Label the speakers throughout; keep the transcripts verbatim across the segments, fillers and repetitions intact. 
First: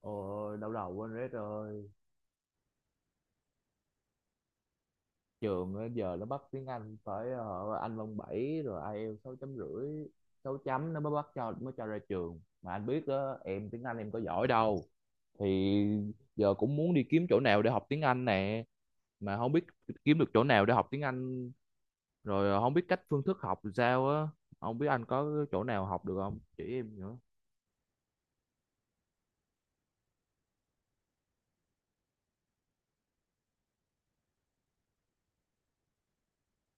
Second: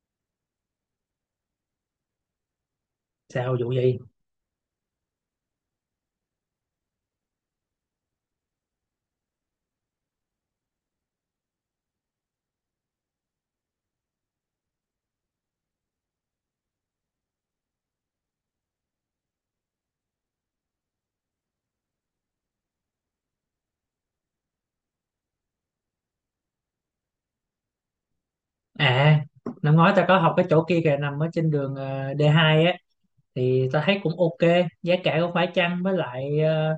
Speaker 1: Ôi, đau đầu quên rét rồi.
Speaker 2: Sao, vụ gì?
Speaker 1: Trường á, giờ nó bắt tiếng Anh phải ờ, Anh văn bảy rồi ai IELTS sáu chấm rưỡi, sáu chấm nó mới bắt cho mới cho ra trường. Mà anh biết đó, em tiếng Anh em có giỏi đâu. Thì giờ cũng muốn đi kiếm chỗ nào để học tiếng Anh nè, mà không biết kiếm được chỗ nào để học tiếng Anh rồi ờ, không biết cách phương thức học làm sao á. Không biết anh có chỗ nào học được không? Chỉ em nữa.
Speaker 2: À, năm ngoái ta có học cái chỗ kia kìa, nằm ở trên đường ờ, đê hai á. Thì ta thấy cũng ok, giá cả cũng phải chăng, với lại ờ,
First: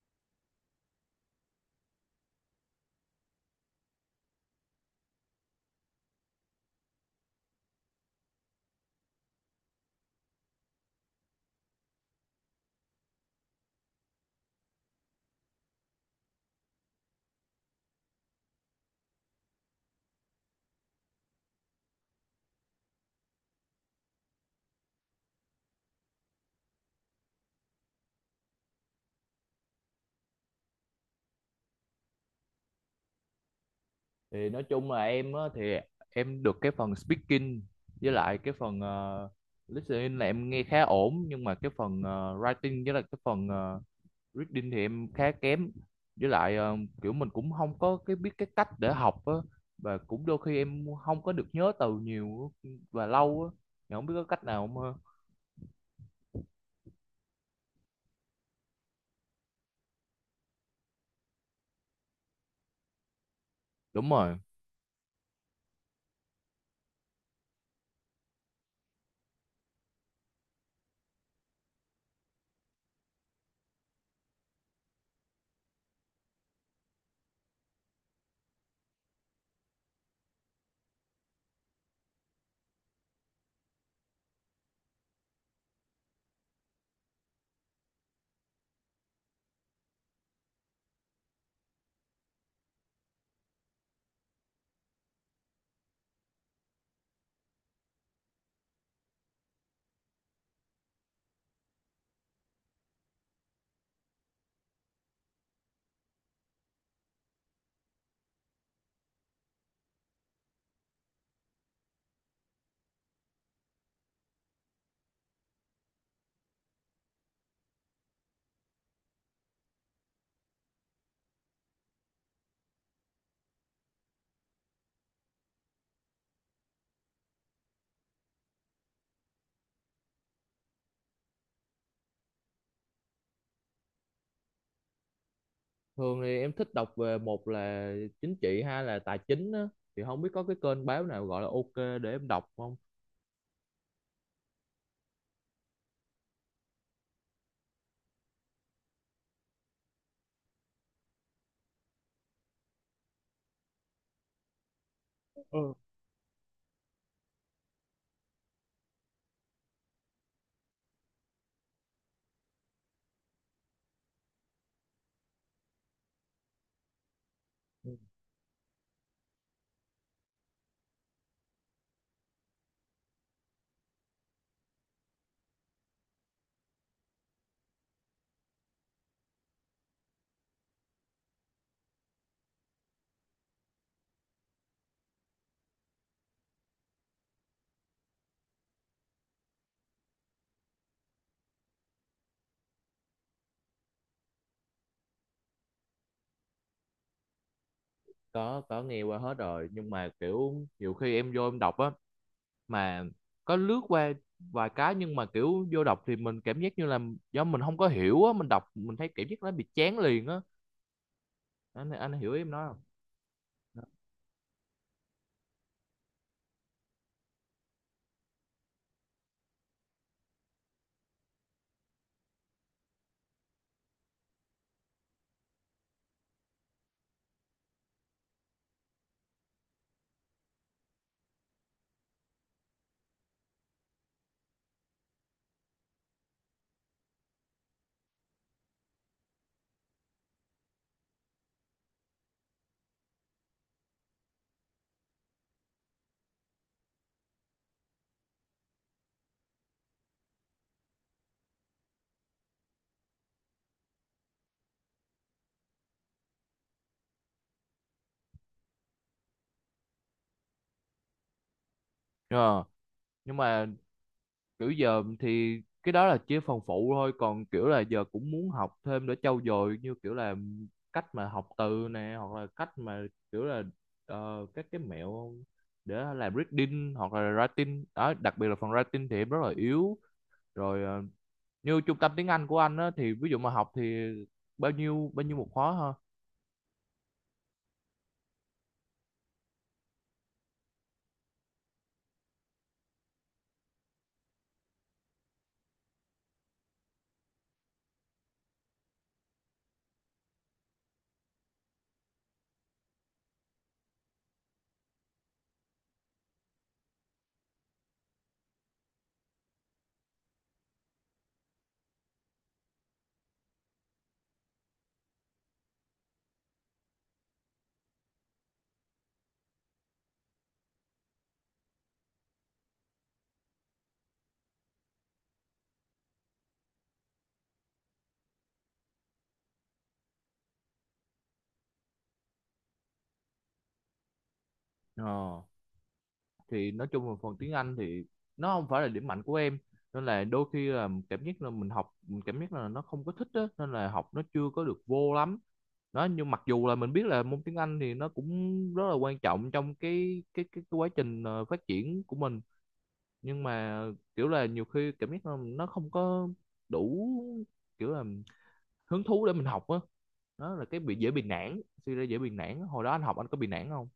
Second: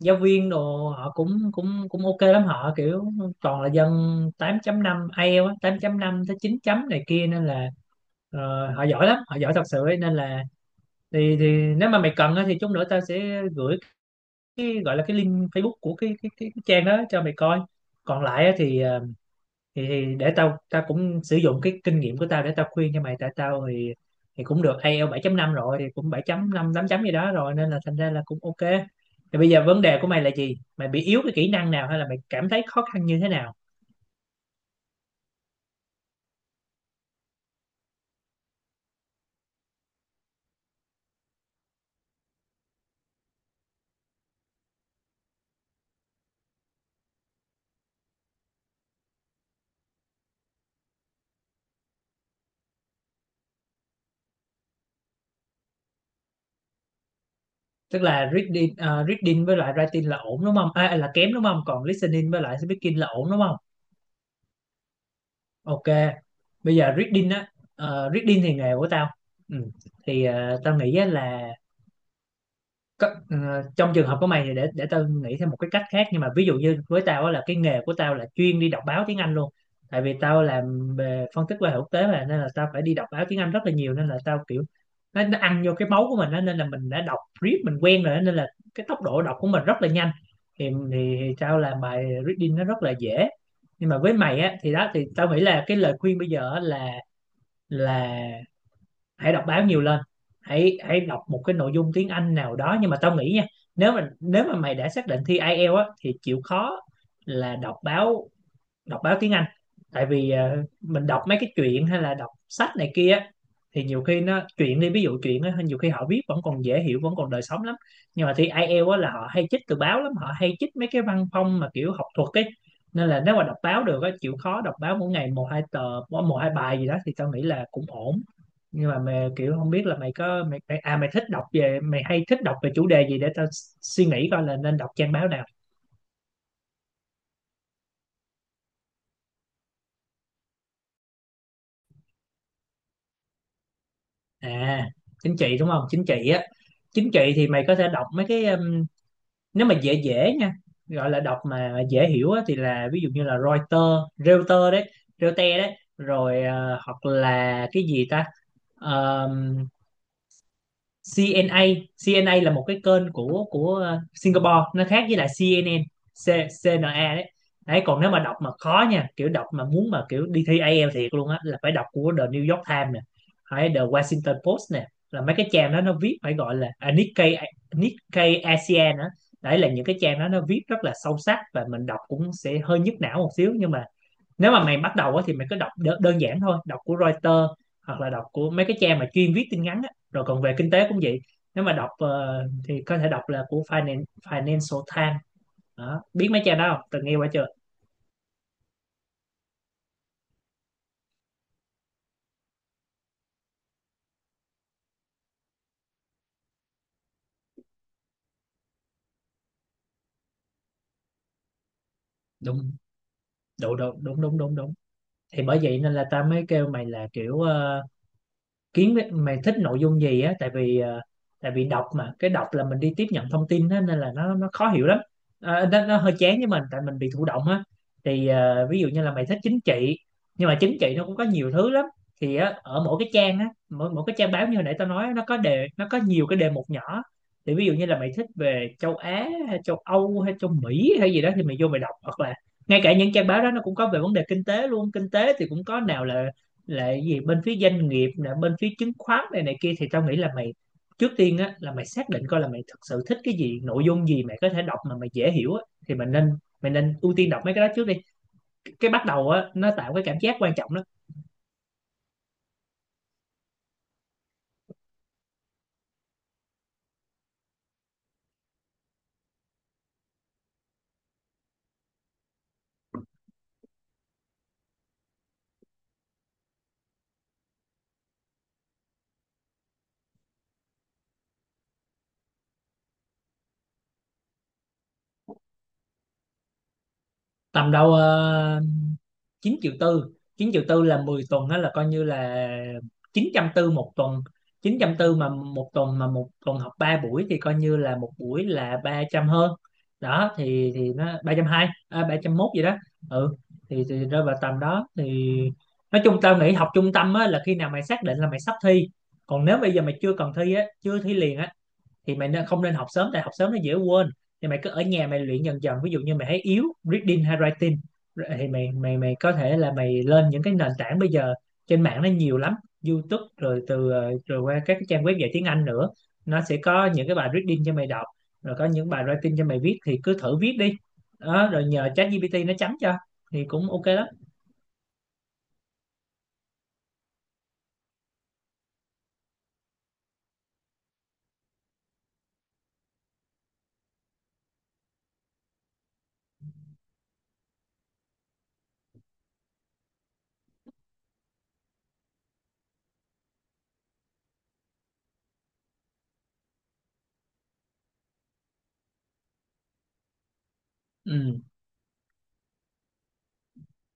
Speaker 2: giáo viên đồ họ cũng cũng cũng ok lắm. Họ kiểu toàn là dân tám chấm năm 5 ai eo á, tám chấm năm tới chín chấm này kia, nên là ờ, họ giỏi lắm, họ giỏi thật sự ấy. Nên là thì thì nếu mà mày cần á, thì chút nữa tao sẽ gửi cái gọi là cái link Facebook của cái cái cái, cái trang đó cho mày coi. Còn lại á, thì ờ, thì, thì để tao tao cũng sử dụng cái kinh nghiệm của tao để tao khuyên cho mày. Tại tao thì thì cũng được ai eo bảy chấm năm rồi, thì cũng bảy chấm năm tám chấm gì đó rồi, nên là thành ra là cũng ok. Thì bây giờ vấn đề của mày là gì? Mày bị yếu cái kỹ năng nào hay là mày cảm thấy khó khăn như thế nào?
Speaker 1: Thì nói chung là em á, thì em được cái phần speaking với lại cái phần ờ, listening là em nghe khá ổn, nhưng mà cái phần ờ, writing với lại cái phần ờ, reading thì em khá kém, với lại ờ, kiểu mình cũng không có cái biết cái cách để học á, và cũng đôi khi em không có được nhớ từ nhiều á, và lâu á. Thì không biết có cách nào không ha.
Speaker 2: Tức là reading, ờ, reading với lại writing là ổn đúng không? À, là kém đúng không? Còn listening với lại speaking là ổn đúng không?
Speaker 1: Đúng rồi.
Speaker 2: Ok, bây giờ reading á, ờ, reading thì nghề của tao. Ừ. Thì ờ, tao nghĩ á là có, ờ, trong trường hợp của mày thì để để tao nghĩ thêm một cái cách khác. Nhưng mà ví dụ như với tao á, là cái nghề của tao là chuyên đi đọc báo tiếng Anh luôn, tại vì tao làm về phân tích quan hệ quốc tế mà, nên là tao phải đi đọc báo tiếng Anh rất là nhiều, nên là tao kiểu nó, nó ăn vô cái máu của mình á, nên là mình đã đọc read mình quen rồi á, nên là cái tốc độ đọc của mình rất là nhanh. Thì, thì, thì tao làm bài reading nó rất là dễ. Nhưng mà với mày á thì đó, thì tao nghĩ là cái lời khuyên bây giờ á là là hãy đọc báo nhiều lên. Hãy hãy đọc một cái nội dung tiếng Anh nào đó. Nhưng mà tao nghĩ nha, nếu mà nếu mà mày đã xác định thi ai eo á, thì chịu khó là đọc báo, đọc báo tiếng Anh. Tại vì ờ, mình đọc mấy cái truyện hay là đọc sách này kia á, thì nhiều khi nó truyện đi, ví dụ truyện á, nhiều khi họ viết vẫn còn dễ hiểu, vẫn còn đời sống lắm. Nhưng mà thi ai eo á, là họ hay chích từ báo lắm, họ hay chích mấy cái văn phong mà kiểu học thuật ấy. Nên là nếu mà đọc báo được á, chịu khó đọc báo mỗi ngày một hai tờ, một hai bài gì đó, thì tao nghĩ là cũng ổn. Nhưng mà mày, kiểu không biết là mày có mày, mày à mày thích đọc về mày hay thích đọc về chủ đề gì để tao suy nghĩ coi là nên đọc trang báo nào.
Speaker 1: Thường thì em thích đọc về một là chính trị, hai là tài chính á, thì không biết có cái kênh báo nào gọi là ok để em đọc không.
Speaker 2: À, chính trị đúng không? Chính trị á, chính trị thì mày có thể đọc mấy cái um, nếu mà dễ dễ nha, gọi là đọc mà dễ hiểu á, thì là ví dụ như là Reuters Reuters đấy. Reuters đấy. Rồi ờ, hoặc là cái gì ta, xê en a. xê en a là một cái kênh của của ờ, Singapore, nó khác với lại xê en en. C, xê en a đấy. Đấy,
Speaker 1: Ừ.
Speaker 2: còn nếu mà đọc mà khó nha, kiểu đọc mà muốn mà kiểu đi thi ai eo thiệt luôn á, là phải đọc của The New York Times nè, hay The Washington Post nè, là mấy cái trang đó nó viết phải gọi là à, Nikkei. Nikkei a sê an á, đấy là những cái trang đó, nó viết rất là sâu sắc và mình đọc cũng sẽ hơi nhức não một xíu. Nhưng mà nếu mà mày bắt đầu á, thì mày cứ đọc đơn, đơn giản thôi, đọc của Reuters hoặc là đọc của mấy cái trang mà chuyên viết tin ngắn á. Rồi còn về kinh tế cũng vậy, nếu mà đọc ờ, thì có thể đọc là của Finan- Financial Times. Đó, biết mấy trang đó không, từng nghe qua chưa?
Speaker 1: có có nghe qua hết rồi, nhưng mà kiểu nhiều khi em vô em đọc á, mà có lướt qua vài cái, nhưng mà kiểu vô đọc thì mình cảm giác như là do mình không có hiểu á, mình đọc mình thấy cảm giác nó bị chán liền á. Anh anh hiểu ý em nói
Speaker 2: Đúng,
Speaker 1: không?
Speaker 2: đúng đúng đúng đúng đúng đúng Thì bởi vậy nên là ta mới kêu mày là kiểu ờ, kiếm cái- mày thích nội dung gì á. Tại vì ờ, tại vì đọc mà cái đọc là mình đi tiếp nhận thông tin á, nên là nó nó khó hiểu lắm. À, nó, nó hơi chán với mình, tại mình bị thụ động á. Thì ờ, ví dụ như là mày thích chính trị, nhưng mà chính trị nó cũng có nhiều thứ lắm, thì á, ở mỗi cái trang á, mỗi mỗi cái trang báo như hồi nãy tao nói á, nó có đề, nó có nhiều cái đề mục nhỏ. Thì ví dụ như là mày thích về châu Á hay châu Âu hay châu Mỹ hay gì đó, thì mày vô mày đọc, hoặc là ngay cả những trang báo đó nó cũng có về vấn đề kinh tế luôn. Kinh tế thì cũng có nào là lại gì bên phía doanh nghiệp nè, bên phía chứng khoán này này kia. Thì tao nghĩ là mày trước tiên á, là mày xác định coi là mày thực sự thích cái gì, nội dung gì mày có thể đọc mà mày dễ hiểu á, thì mày nên mày nên ưu tiên đọc mấy cái đó trước đi, cái bắt đầu á nó tạo cái cảm giác quan trọng đó.
Speaker 1: Ờ, nhưng mà kiểu giờ thì cái đó là chỉ phần phụ thôi, còn kiểu là giờ cũng muốn học thêm để trau dồi, như kiểu là cách mà học từ nè, hoặc là cách mà kiểu là ờ, các cái mẹo để làm reading hoặc là writing đó, đặc biệt là phần writing thì em rất là yếu. Rồi ờ, như trung tâm tiếng Anh của anh á, thì ví dụ mà học thì bao nhiêu bao nhiêu một khóa ha?
Speaker 2: Tầm đâu ờ, chín triệu tư. Chín triệu tư là mười tuần, đó là coi như là chín trăm tư một tuần. Chín trăm tư mà một tuần, mà một tuần học ba buổi, thì coi như là một buổi là ba trăm hơn. Đó, thì thì nó ba trăm hai, à, ba trăm ba không một gì đó. Ừ, thì, thì rơi vào tầm đó. Thì nói chung tao nghĩ học trung tâm á, là khi nào mày xác định là mày sắp thi. Còn nếu bây giờ mày chưa cần thi á, chưa thi liền á, thì mày nên không nên học sớm, tại học sớm nó dễ quên. Thì mày cứ ở nhà mày luyện dần dần, ví dụ như mày thấy yếu reading hay writing, thì mày mày mày có thể là mày lên những cái nền tảng bây giờ, trên mạng nó nhiều lắm. YouTube rồi từ ờ, rồi qua các cái trang web dạy tiếng Anh nữa, nó sẽ có những cái bài reading cho mày đọc, rồi có những bài writing cho mày viết, thì cứ thử viết đi. Đó, rồi nhờ ChatGPT nó chấm cho, thì cũng ok lắm.
Speaker 1: ờ, thì nói chung là phần tiếng Anh thì nó không phải là điểm mạnh của em, nên là đôi khi là cảm giác là mình học mình cảm giác là nó không có thích á, nên là học nó chưa có được vô lắm đó. Nhưng mặc dù là mình biết là môn tiếng Anh thì nó cũng rất là quan trọng trong cái cái cái, cái quá trình ờ, phát triển của mình, nhưng mà kiểu là nhiều khi cảm giác là nó không có đủ kiểu là hứng thú để mình học á. Đó là cái bị dễ bị
Speaker 2: Ừ.
Speaker 1: nản, suy ra dễ bị nản. Hồi đó anh học anh có bị nản không?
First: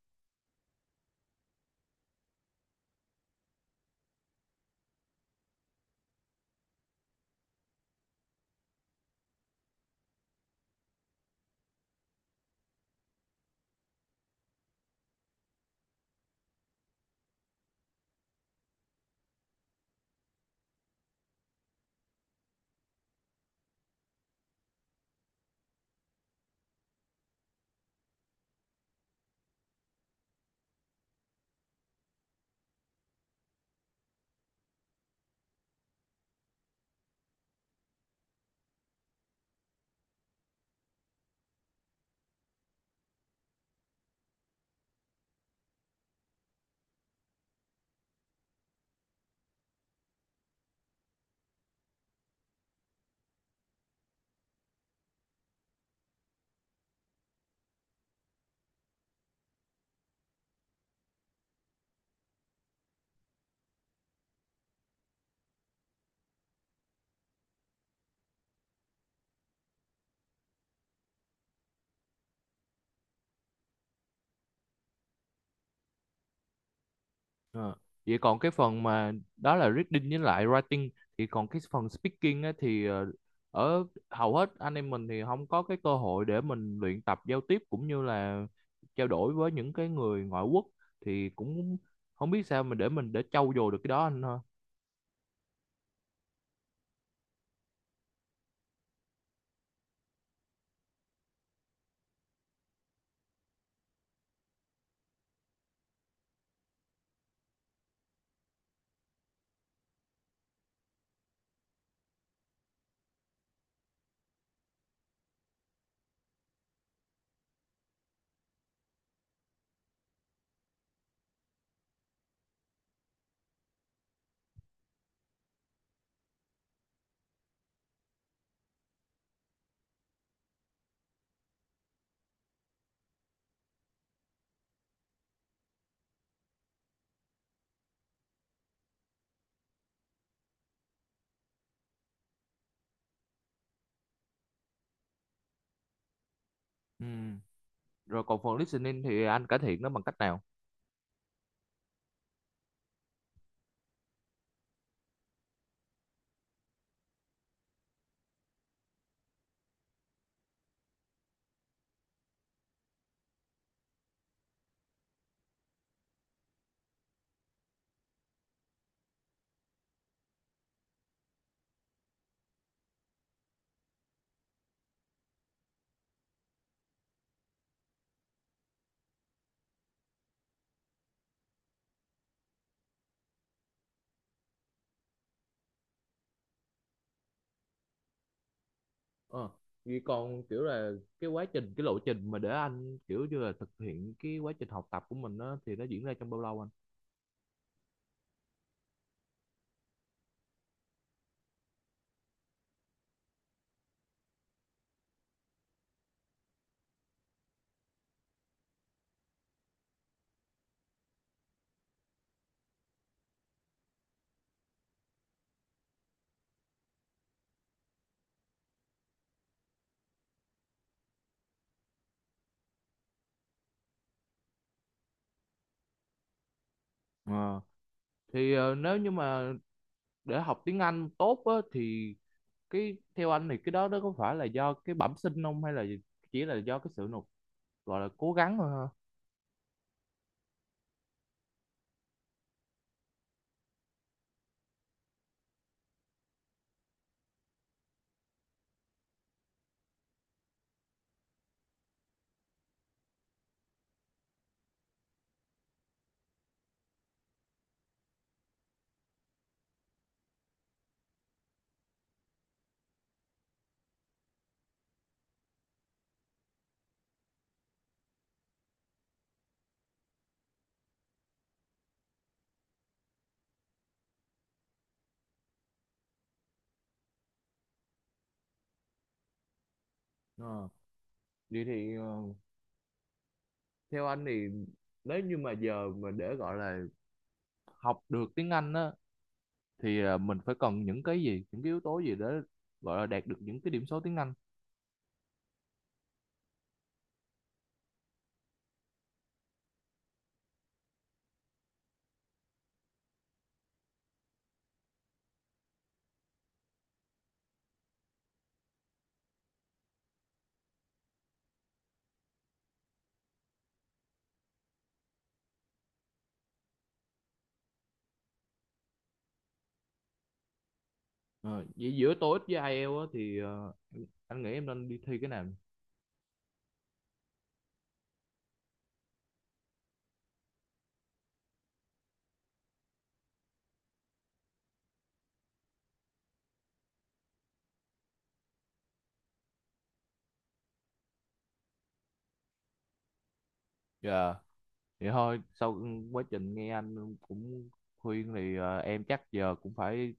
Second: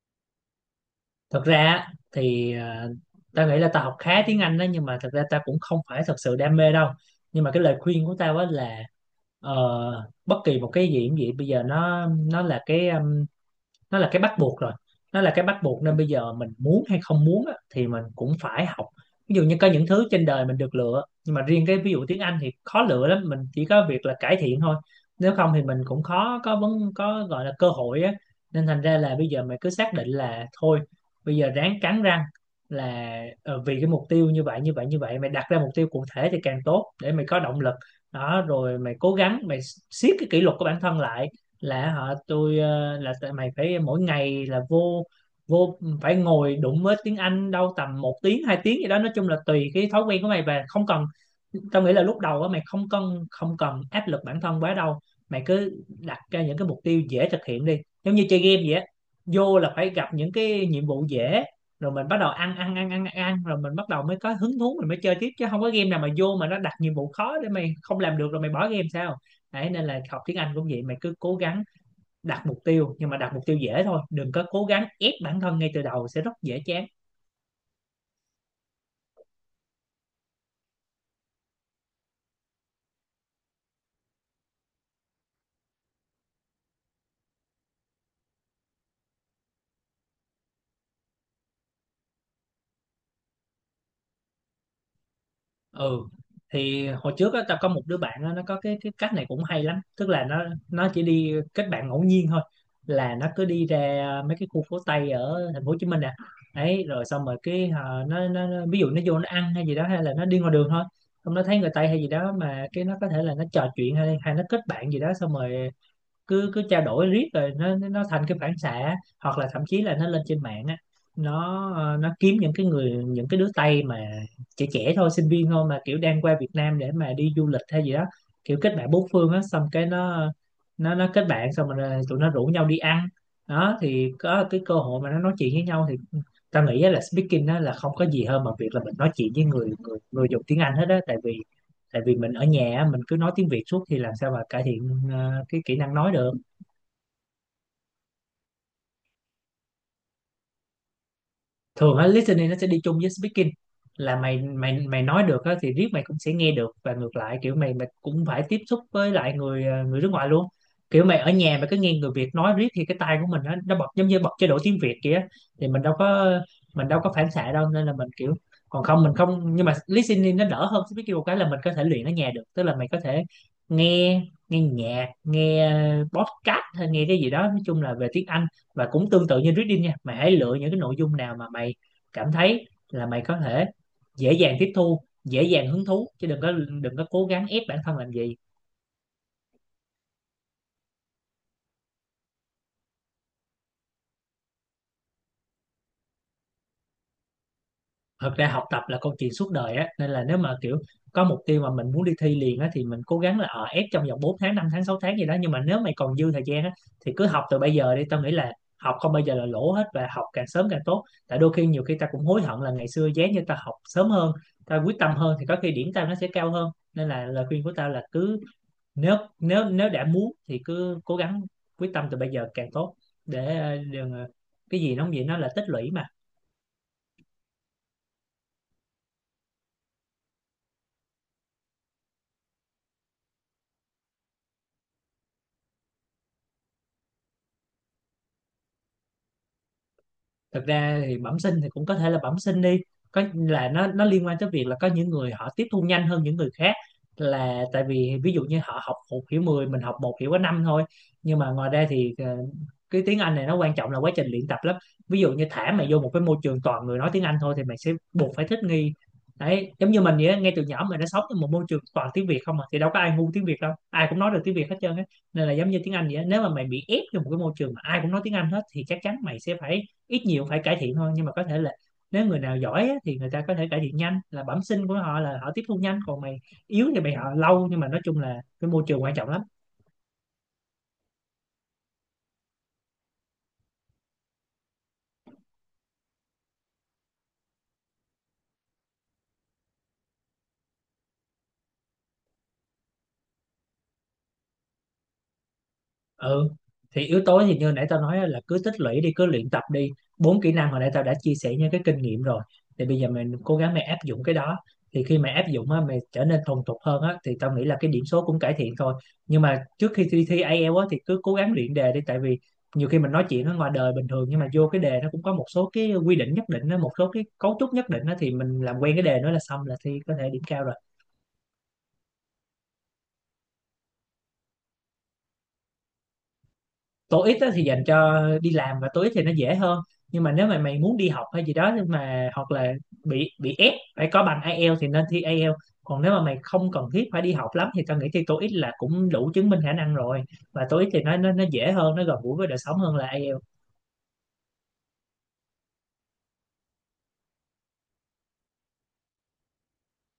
Speaker 2: Thật ra á, thì à, ta nghĩ là ta học khá tiếng Anh đó, nhưng mà thật ra ta cũng không phải thật sự đam mê đâu. Nhưng mà cái lời khuyên của tao á là ờ, bất kỳ một cái gì cũng vậy, bây giờ nó nó là cái nó là cái bắt buộc rồi. Nó là cái bắt buộc, nên bây giờ mình muốn hay không muốn á, thì mình cũng phải học. Ví dụ như có những thứ trên đời mình được lựa, nhưng mà riêng cái ví dụ tiếng Anh thì khó lựa lắm, mình chỉ có việc là cải thiện thôi. Nếu không thì mình cũng khó có vấn, có gọi là cơ hội á. Nên thành ra là bây giờ mình cứ xác định là thôi, bây giờ ráng cắn răng là ờ, vì cái mục tiêu như vậy như vậy như vậy. Mày đặt ra mục tiêu cụ thể thì càng tốt để mày có động lực. Đó, rồi mày cố gắng, mày siết cái kỷ luật của bản thân lại, là họ tôi ờ, là tại mày phải mỗi ngày là vô vô phải ngồi đụng với tiếng Anh đâu tầm một tiếng hai tiếng gì đó, nói chung là tùy cái thói quen của mày. Và không cần, tao nghĩ là lúc đầu á mày không cần không cần áp lực bản thân quá đâu. Mày cứ đặt ra những cái mục tiêu dễ thực hiện đi, giống như chơi game vậy á, vô là phải gặp những cái nhiệm vụ dễ, rồi mình bắt đầu ăn ăn ăn ăn ăn rồi mình bắt đầu mới có hứng thú, mình mới chơi tiếp. Chứ không có game nào mà vô mà nó đặt nhiệm vụ khó để mày không làm được rồi mày bỏ game sao. Đấy, nên là học tiếng Anh cũng vậy, mày cứ cố gắng đặt mục tiêu, nhưng mà đặt mục tiêu dễ thôi, đừng có cố gắng ép bản thân ngay từ đầu, sẽ rất dễ chán.
Speaker 1: Ờ. Vậy còn cái phần mà đó là reading với lại writing, thì còn cái phần speaking á, thì ờ, ở hầu hết anh em mình thì không có cái cơ hội để mình luyện tập giao tiếp, cũng như là trao đổi với những cái người ngoại quốc, thì cũng không biết sao mà để mình để trau dồi được cái đó anh ha.
Speaker 2: Ừ. Thì hồi trước á, tao có một đứa bạn á, nó có cái cái cách này cũng hay lắm, tức là nó nó chỉ đi kết bạn ngẫu nhiên thôi, là nó cứ đi ra mấy cái khu phố Tây ở thành phố Hồ Chí Minh nè. Ấy rồi xong rồi cái ờ, nó, nó nó- ví dụ nó vô nó ăn hay gì đó, hay là nó đi ngoài đường thôi, xong nó thấy người Tây hay gì đó mà cái nó có thể là nó trò chuyện hay hay nó kết bạn gì đó, xong rồi cứ cứ trao đổi riết rồi nó nó thành cái phản xạ. Hoặc là thậm chí là nó lên trên mạng á, nó ờ, nó kiếm những cái người, những cái đứa Tây mà trẻ trẻ thôi, sinh viên thôi, mà kiểu đang qua Việt Nam để mà đi du lịch hay gì đó, kiểu kết bạn bốn phương á, xong cái nó nó nó kết bạn xong rồi tụi nó rủ nhau đi ăn. Đó thì có cái cơ hội mà nó nói chuyện với nhau. Thì ta nghĩ á là speaking á là không có gì hơn mà việc là mình nói chuyện với người người người dùng tiếng Anh hết á. Tại vì tại vì mình ở nhà á, mình cứ nói tiếng Việt suốt thì làm sao mà cải thiện ờ, cái kỹ năng nói được.
Speaker 1: Ừ. Rồi còn phần listening thì anh cải thiện nó bằng cách nào?
Speaker 2: Thường á listening nó sẽ đi chung với speaking, là mày mày mày nói được á thì riết mày cũng sẽ nghe được, và ngược lại kiểu mày mày cũng phải tiếp xúc với lại người ờ, người nước ngoài luôn. Kiểu mày ở nhà mày cứ nghe người Việt nói riết thì cái tai của mình á nó bật giống như bật chế độ tiếng Việt kia, thì mình đâu có, mình đâu có phản xạ đâu, nên là mình kiểu còn không mình không. Nhưng mà listening nó đỡ hơn speaking một cái là mình có thể luyện ở nhà được, tức là mày có thể nghe nghe nhạc, nghe ờ, podcast hay nghe cái gì đó nói chung là về tiếng Anh. Và cũng tương tự như reading nha, mày hãy lựa những cái nội dung nào mà mày cảm thấy là mày có thể dễ dàng tiếp thu, dễ dàng hứng thú, chứ đừng có đừng có cố gắng ép bản thân làm gì.
Speaker 1: ờ Vậy còn kiểu là cái quá trình, cái lộ trình mà để anh kiểu như là thực hiện cái quá trình học tập của mình đó thì nó diễn ra trong bao lâu anh?
Speaker 2: Thật ra học tập là câu chuyện suốt đời á, nên là nếu mà kiểu có mục tiêu mà mình muốn đi thi liền á thì mình cố gắng là ở ép trong vòng bốn tháng, năm tháng, sáu tháng gì đó. Nhưng mà nếu mày còn dư thời gian á thì cứ học từ bây giờ đi. Tao nghĩ là học không bao giờ là lỗ hết, và học càng sớm càng tốt, tại đôi khi nhiều khi ta cũng hối hận là ngày xưa giá như ta học sớm hơn, ta quyết tâm hơn thì có khi điểm tao nó sẽ cao hơn. Nên là lời khuyên của tao là cứ, nếu nếu nếu đã muốn thì cứ cố gắng quyết tâm từ bây giờ càng tốt, để ờ, đừng ờ, cái gì nó cũng vậy, nó là tích lũy mà.
Speaker 1: Ờ. Thì ờ, nếu như mà để học tiếng Anh tốt á, thì cái theo anh thì cái đó nó có phải là do cái bẩm sinh không, hay là chỉ là do cái sự nỗ gọi là cố gắng thôi ha?
Speaker 2: Thật ra thì bẩm sinh thì cũng có thể là bẩm sinh đi, có là nó nó liên quan tới việc là có những người họ tiếp thu nhanh hơn những người khác, là tại vì ví dụ như họ học một hiểu mười, mình học một hiểu có năm thôi. Nhưng mà ngoài ra thì ờ, cái tiếng Anh này nó quan trọng là quá trình luyện tập lắm. Ví dụ như thả mày vô một cái môi trường toàn người nói tiếng Anh thôi thì mày sẽ buộc phải thích nghi. Đấy, giống như mình vậy á, ngay từ nhỏ mình đã sống trong một môi trường toàn tiếng Việt không mà, thì đâu có ai ngu tiếng Việt đâu, ai cũng nói được tiếng Việt hết trơn á. Nên là giống như tiếng Anh vậy á, nếu mà mày bị ép vô một cái môi trường mà ai cũng nói tiếng Anh hết thì chắc chắn mày sẽ phải ít nhiều phải cải thiện thôi. Nhưng mà có thể là nếu người nào giỏi á thì người ta có thể cải thiện nhanh, là bẩm sinh của họ là họ tiếp thu nhanh, còn mày yếu thì mày họ lâu. Nhưng mà nói chung là cái môi trường quan trọng lắm.
Speaker 1: Ờ. Vậy thì ờ, theo anh thì nếu như mà giờ mà để gọi là học được tiếng Anh á, thì ờ, mình phải cần những cái gì, những cái yếu tố gì để gọi là đạt được những cái điểm số tiếng Anh?
Speaker 2: Ừ, thì yếu tố thì như nãy tao nói á, là cứ tích lũy đi, cứ luyện tập đi. Bốn kỹ năng hồi nãy tao đã chia sẻ những cái kinh nghiệm rồi, thì bây giờ mình cố gắng, mày áp dụng cái đó, thì khi mày áp dụng á, mày trở nên thuần thục hơn á, thì tao nghĩ là cái điểm số cũng cải thiện thôi. Nhưng mà trước khi thi thi ai eo á thì cứ cố gắng luyện đề đi, tại vì nhiều khi mình nói chuyện ở ngoài đời bình thường nhưng mà vô cái đề nó cũng có một số cái quy định nhất định á, một số cái cấu trúc nhất định á, thì mình làm quen cái đề nó là xong, là thi có thể điểm cao rồi.
Speaker 1: Ờ, gi- giữa toi íc với ai eo á, thì ờ, anh nghĩ em nên đi thi cái nào?
Speaker 2: Tối ít á thì dành cho đi làm, và tối ít thì nó dễ hơn. Nhưng mà nếu mà mày muốn đi học hay gì đó, nhưng mà hoặc là bị bị ép phải có bằng ai eo thì nên thi ai eo. Còn nếu mà mày không cần thiết phải đi học lắm thì tao nghĩ thi tối ít là cũng đủ chứng minh khả năng rồi. Và tối ít thì nó nó nó dễ hơn, nó gần gũi với đời sống hơn là ai eo.
Speaker 1: Dạ. Vậy thôi, sau quá trình nghe anh cũng khuyên thì ờ, em chắc giờ cũng phải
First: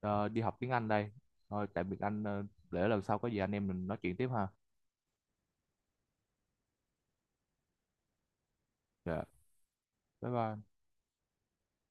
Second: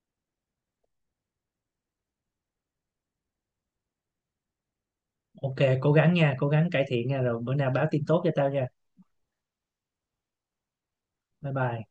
Speaker 1: ờ, đi học tiếng Anh đây. Thôi tạm biệt anh, ờ, để lần sau có gì anh em mình nói chuyện tiếp ha.
Speaker 2: OK, cố gắng nha, cố gắng cải thiện nha, rồi bữa nào báo tin tốt cho tao nha.
Speaker 1: Dạ, bye bye.
Speaker 2: Bye bye.